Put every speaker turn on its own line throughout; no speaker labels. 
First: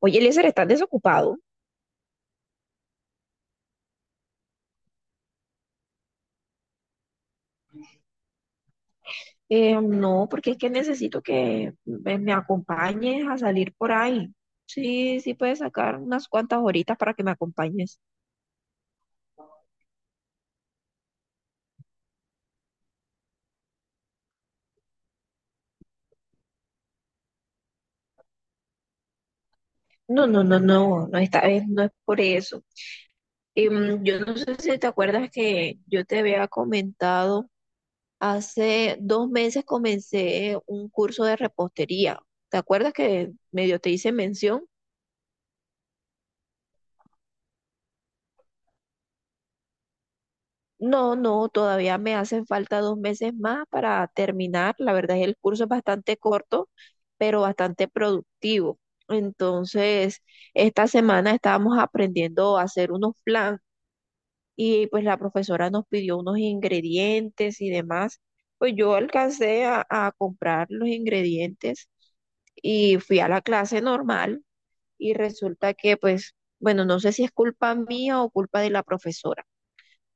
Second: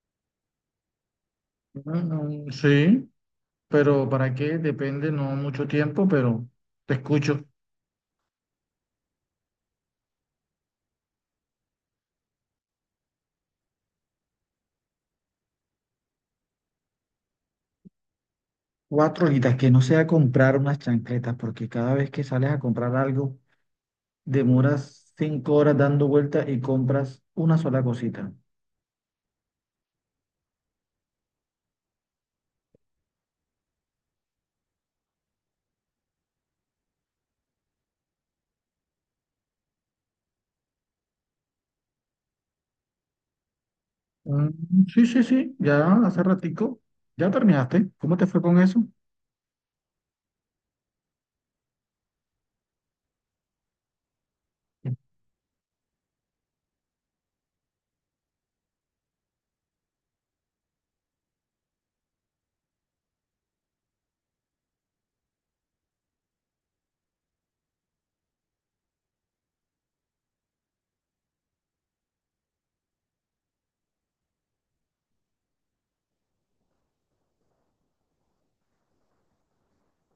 Oye, Eliezer, ¿estás desocupado?
Mm, sí, pero ¿para qué? Depende, no mucho tiempo, pero te escucho.
No, porque es que necesito que me acompañes a salir por ahí. Sí, sí puedes sacar unas cuantas horitas para que me acompañes.
Cuatro horitas, que no sea comprar unas chancletas, porque cada vez que sales a comprar algo, demoras cinco horas dando vueltas y compras una sola cosita.
No, no, no, no, no, esta vez no es por eso. Yo no sé si te acuerdas que yo te había comentado, hace 2 meses comencé un curso de repostería. ¿Te acuerdas que medio te hice
Mm,
mención?
Sí, sí, sí, ya hace ratico, ya terminaste. ¿Cómo te fue con eso?
No, no, todavía me hacen falta 2 meses más para terminar. La verdad es que el curso es bastante corto, pero bastante productivo. Entonces, esta semana estábamos aprendiendo a hacer unos flan y pues la profesora nos pidió unos ingredientes y demás. Pues yo alcancé a comprar los ingredientes y fui a la clase normal y resulta que pues, bueno, no sé si es culpa mía o culpa de la profesora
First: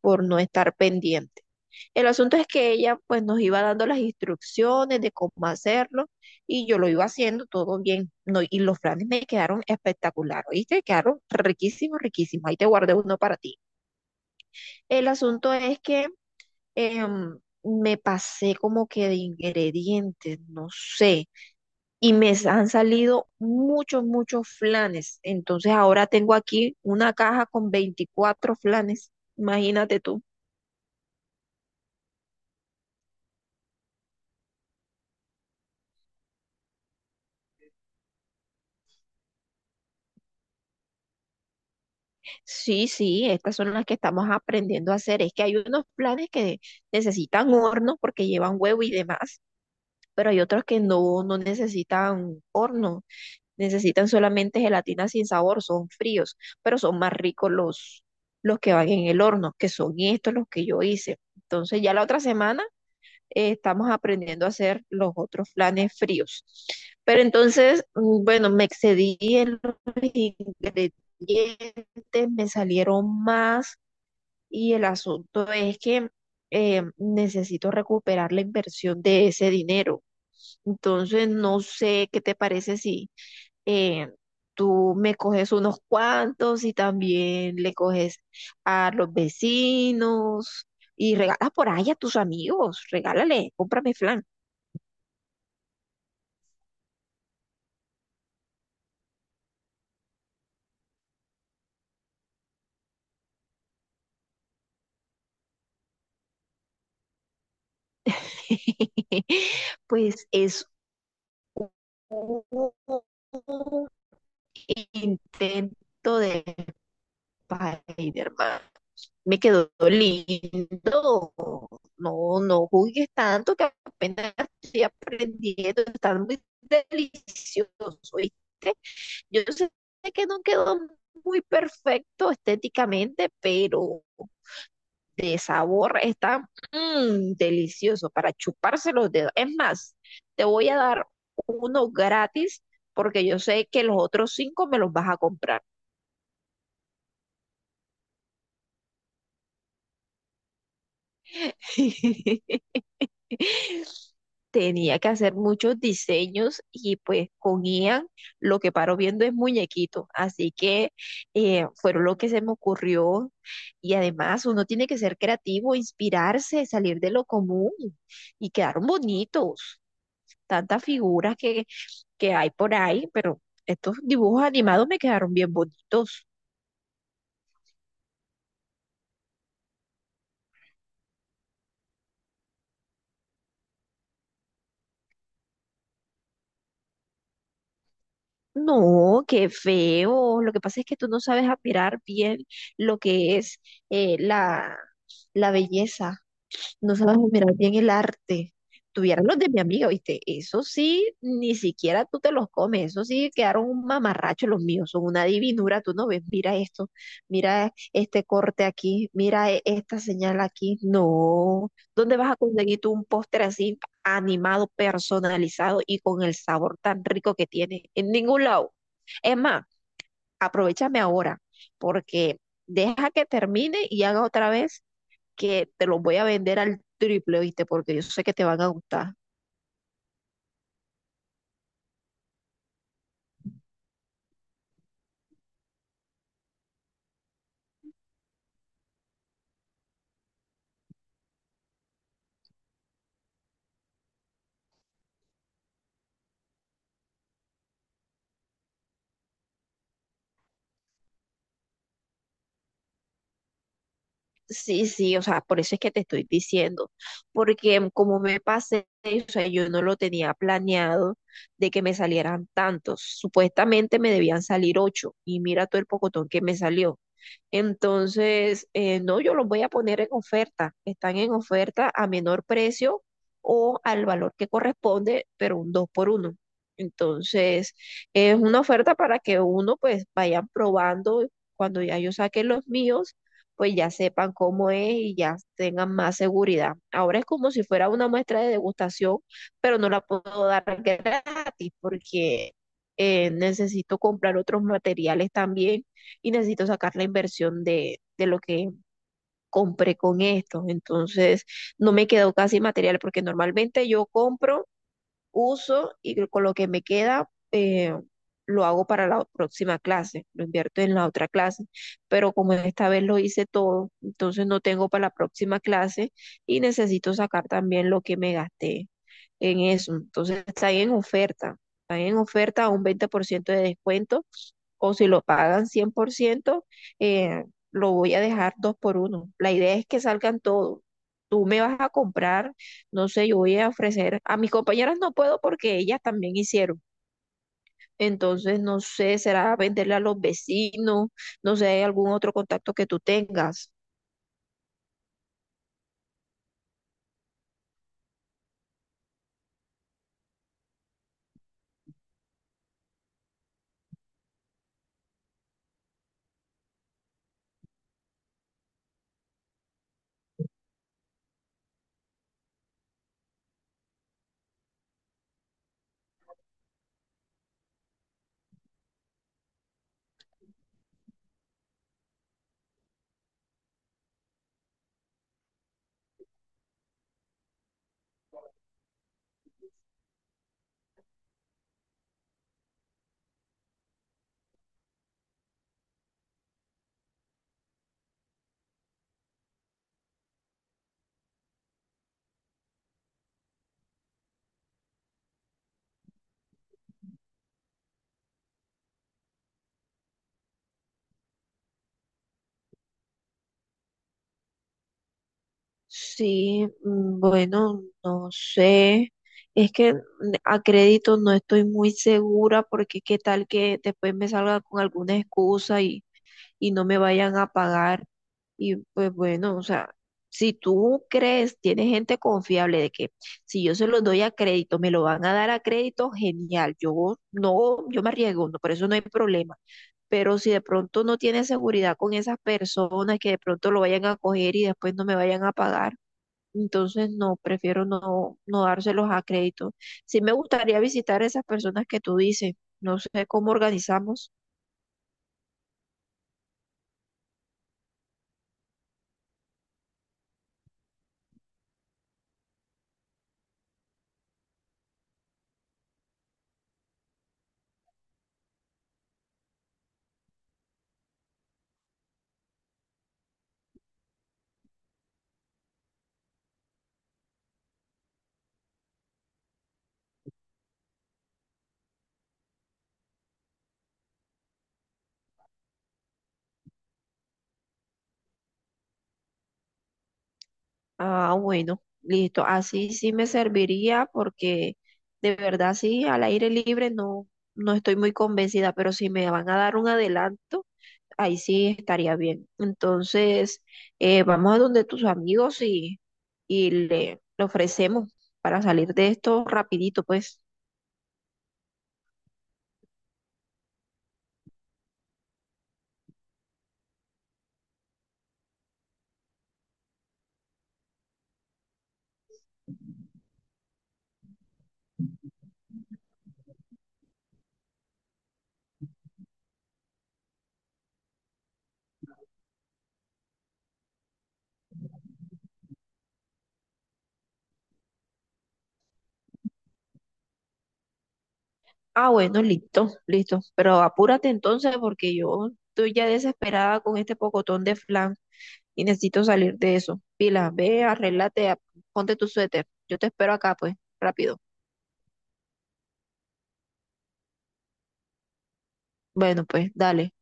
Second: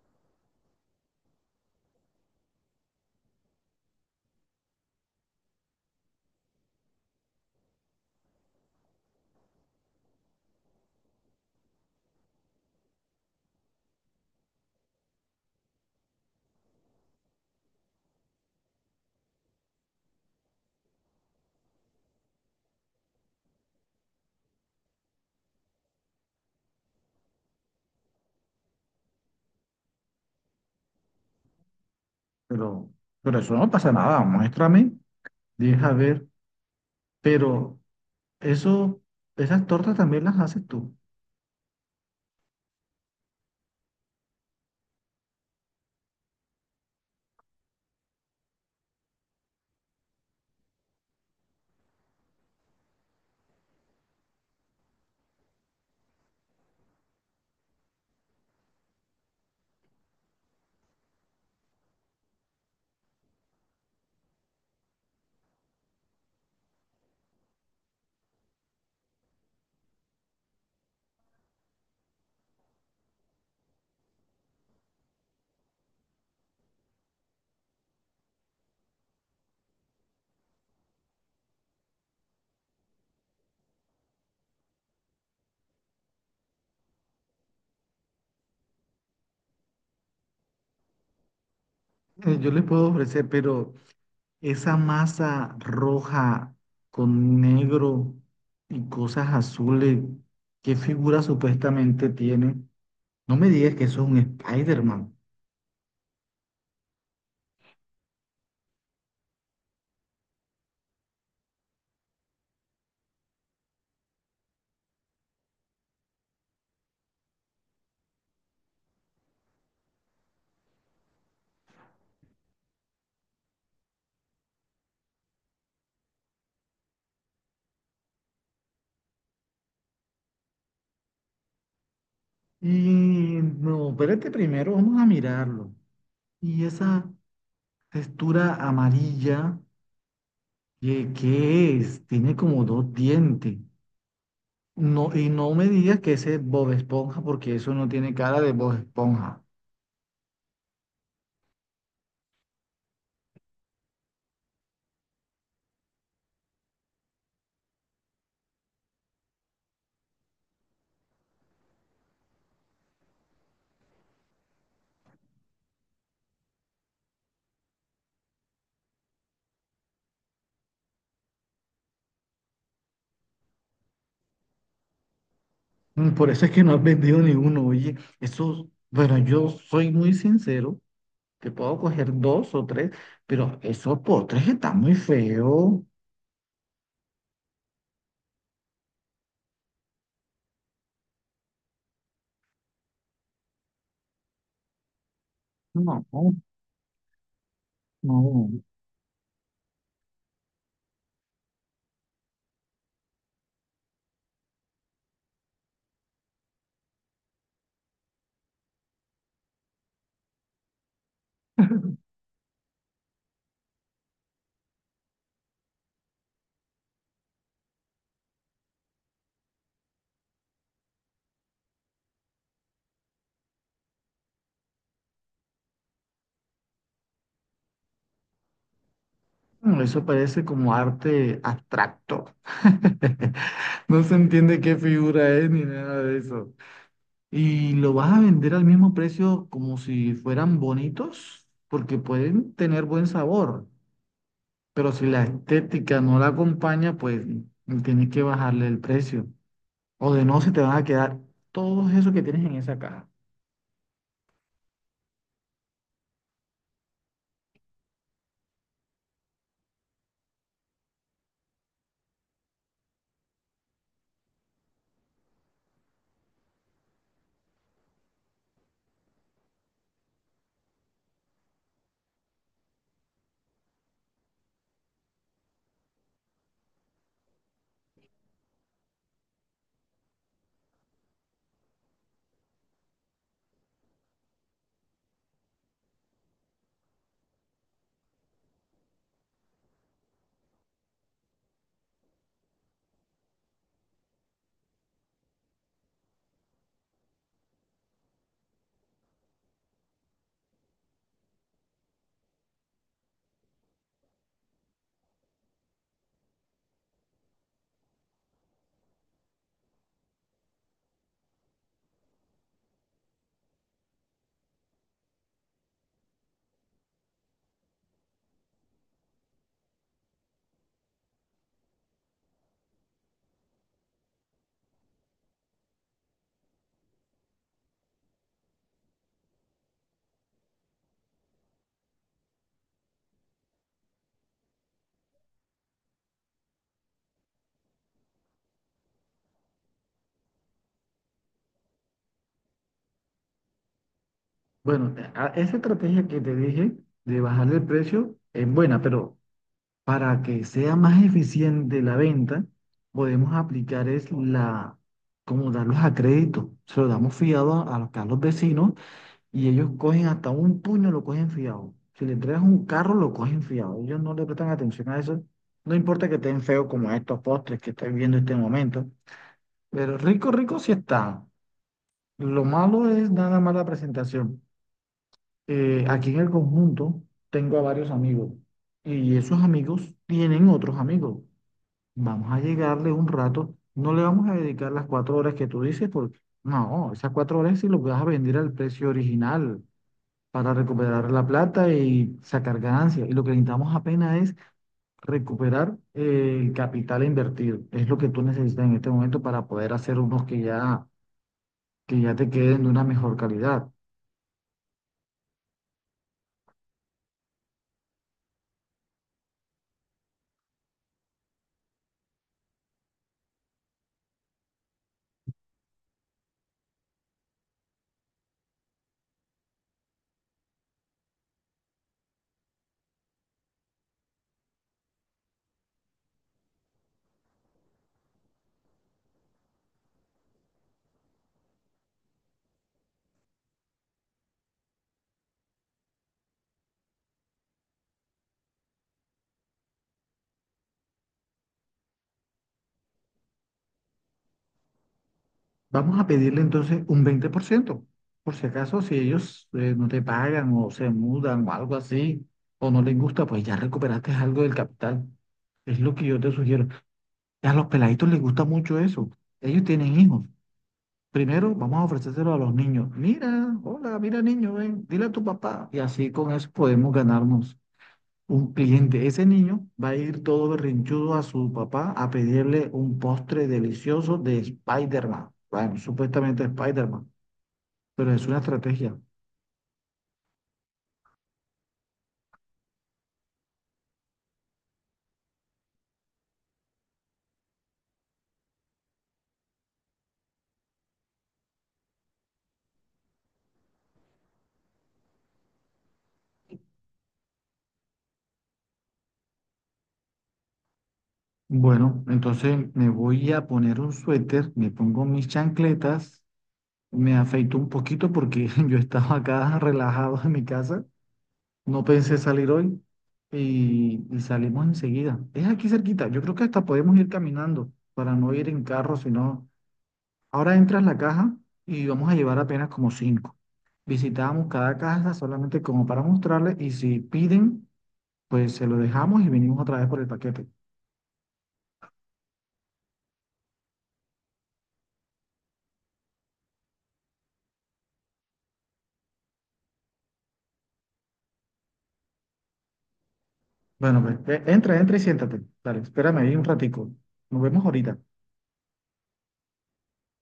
por no estar pendiente. El asunto es que ella pues nos iba dando las instrucciones de cómo hacerlo y yo lo iba haciendo todo bien. No, y los flanes me quedaron espectacular, ¿oíste? Quedaron riquísimos, riquísimos. Ahí te guardé uno para ti. El asunto es que me pasé como que de ingredientes, no sé, y me han salido muchos, muchos flanes. Entonces ahora tengo aquí una caja con 24 flanes, imagínate tú.
Pero, pero eso no pasa nada, muéstrame, deja ver. Pero eso, esas tortas también las haces tú.
Sí, sí, estas son las que estamos aprendiendo a hacer. Es que hay unos planes que necesitan horno porque llevan huevo y demás, pero hay otros que no, no necesitan horno, necesitan solamente gelatina sin sabor, son fríos, pero son más ricos los que van en el horno, que son estos los que yo hice. Entonces ya la otra semana estamos aprendiendo a hacer los otros flanes fríos. Pero entonces, bueno, me excedí en los ingredientes, me salieron más y el asunto es que necesito recuperar la inversión de ese dinero. Entonces, no sé qué te parece si eh, tú me coges unos cuantos y también le coges a los vecinos y regalas por ahí a tus
Yo les
amigos,
puedo ofrecer,
regálale,
pero
cómprame flan.
esa masa roja con negro y cosas azules, ¿qué figura supuestamente tiene? No me digas que eso es un Spider-Man.
Pues es un intento de Spider-Man. Me quedó lindo. No, no juzgues tanto que apenas estoy aprendiendo. Está muy delicioso, ¿viste? Yo sé que no quedó muy perfecto estéticamente,
Y no,
pero
espérate primero, vamos a
de
mirarlo.
sabor está
Y esa
delicioso para
textura
chuparse los dedos. Es
amarilla,
más, te voy a dar
¿qué, qué
uno
es? Tiene
gratis
como dos
porque yo
dientes.
sé que los otros cinco me los vas
No,
a
y no
comprar.
me digas que ese es Bob Esponja, porque eso no tiene cara de Bob Esponja.
Tenía que hacer muchos diseños y pues con Ian lo que paro viendo es muñequito. Así que fueron lo que se me ocurrió. Y además uno tiene que ser creativo, inspirarse, salir de lo común y quedaron bonitos. Tantas figuras que hay por ahí, pero estos dibujos animados me quedaron bien bonitos.
Por eso es que no has vendido ni uno. Oye, esos, bueno, yo soy muy sincero, que puedo coger dos o tres, pero esos postres están muy feos.
No, qué feo. Lo que pasa es que tú no sabes admirar bien lo que es eh, la, la
No,
belleza.
no.
No sabes mirar bien el arte.
Mm,
Tuvieron los de mi amiga, ¿viste? Eso sí, ni siquiera tú te los comes, eso sí quedaron un mamarracho los míos, son una divinura, tú no ves, mira esto, mira este corte aquí, mira esta señal aquí, no, ¿dónde vas a conseguir tú un póster así animado, personalizado y con el sabor tan rico que tiene? En ningún lado. Es más, aprovechame ahora, porque deja que termine y haga otra vez que te los voy a vender al triple, ¿viste? Porque yo sé que te van a gustar.
Eso parece como arte abstracto. No se entiende qué figura es ni nada de eso. ¿Y lo vas a vender al mismo precio como si fueran bonitos? Porque pueden tener buen sabor. Pero si la estética no la acompaña, pues tienes que bajarle el precio. O de no, se te van a quedar todo eso que tienes en esa caja.
Sí, sí, o sea, por eso es que te estoy diciendo, porque como me pasé, o sea, yo no lo tenía planeado de que me salieran tantos. Supuestamente me debían salir ocho y mira todo el pocotón que me salió. Entonces, no, yo los voy a poner en oferta. Están en oferta a menor precio o al valor que corresponde, pero un dos por uno. Entonces, es una oferta para que uno pues vaya probando cuando ya yo saque los míos pues ya sepan cómo es y ya tengan más seguridad. Ahora es como si fuera una muestra de degustación, pero no la puedo dar gratis porque necesito comprar otros materiales también y necesito sacar la inversión de lo que compré con esto. Entonces, no me quedó casi material porque normalmente yo compro uso y con lo que me queda lo hago para la próxima clase, lo invierto en la otra clase, pero como esta vez lo hice todo, entonces no tengo para la próxima clase y necesito sacar también lo que me gasté en eso. Entonces está ahí en oferta, está ahí en oferta a un 20% de descuento o si lo pagan 100%, eh, lo voy a dejar dos por uno. La idea es que salgan todos. Tú me vas a comprar no sé, yo voy a ofrecer, a mis compañeras no puedo porque ellas también hicieron. Entonces, no sé, será venderle a los vecinos, no sé, ¿hay algún otro contacto que tú tengas?
Bueno, esa estrategia que te dije de bajarle el precio es buena, pero para que sea más eficiente la venta, podemos aplicar es la, como darlos a crédito. Se lo damos fiado a los a los vecinos. Y ellos cogen hasta un puño, lo cogen fiado. Si le entregas un carro, lo cogen fiado. Ellos no le prestan atención a eso. No importa que estén feos como estos postres que estoy viendo en este momento, pero rico, rico sí están. Lo malo es nada más la presentación. Aquí en el conjunto tengo a varios amigos y esos amigos tienen otros amigos. Vamos a llegarle un rato. No le vamos a dedicar las cuatro horas que tú dices, porque no, esas cuatro horas sí lo vas a vender al precio original para recuperar la plata y sacar ganancias. Y lo que necesitamos apenas es recuperar el capital invertido. Es lo que tú necesitas en este momento para poder hacer unos que ya te queden de una mejor calidad.
Sí, bueno, no sé. Es que a crédito no estoy muy segura porque qué tal que después me salga con alguna excusa y no me vayan a pagar. Y pues bueno, o sea, si tú crees, tienes gente confiable de que si yo se los doy a crédito, me lo van a dar a crédito, genial. Yo no, yo me arriesgo, no, por eso no hay problema. Pero si de pronto no tienes seguridad con esas personas que de pronto lo vayan a coger y después no me vayan a pagar, entonces no, prefiero no, no dárselos a crédito. Sí me gustaría visitar a esas personas que tú dices, no sé cómo organizamos.
Vamos a pedirle entonces un 20%, por ciento, por si acaso si ellos no te pagan o se mudan o algo así, o no les gusta, pues ya recuperaste algo del capital. Es lo que yo te sugiero. A los peladitos les gusta mucho eso. Ellos tienen hijos. Primero vamos a ofrecérselo a los niños. Mira, hola, mira niño, ven, dile a tu papá. Y así con eso podemos ganarnos un cliente. Ese niño va a ir todo berrinchudo a su papá a pedirle un postre delicioso de Spider-Man. Bueno, supuestamente Spider-Man, pero es una estrategia.
Ah, bueno, listo. Así sí me serviría porque de verdad sí, al aire libre no, no estoy muy convencida, pero si me van a dar un adelanto, ahí sí estaría bien. Entonces, vamos a donde tus amigos y le ofrecemos para salir de esto rapidito, pues.
Bueno, entonces me voy a poner un suéter, me pongo mis chancletas, me afeito un poquito porque yo estaba acá relajado en mi casa. No pensé salir hoy y salimos enseguida. Es aquí cerquita. Yo creo que hasta podemos ir caminando para no ir en carro, sino ahora entras la caja y vamos a llevar apenas como cinco. Visitamos cada casa solamente como para mostrarles y si piden, pues se lo dejamos y venimos otra vez por el paquete.
Ah, bueno, listo, listo. Pero apúrate entonces porque yo estoy ya desesperada con este pocotón de flan. Y necesito salir de eso. Pila, ve, arréglate, ponte tu suéter. Yo te espero acá, pues,
Bueno,
rápido.
pues entra, entra y siéntate. Dale, espérame ahí un ratico. Nos vemos ahorita.
Bueno, pues, dale.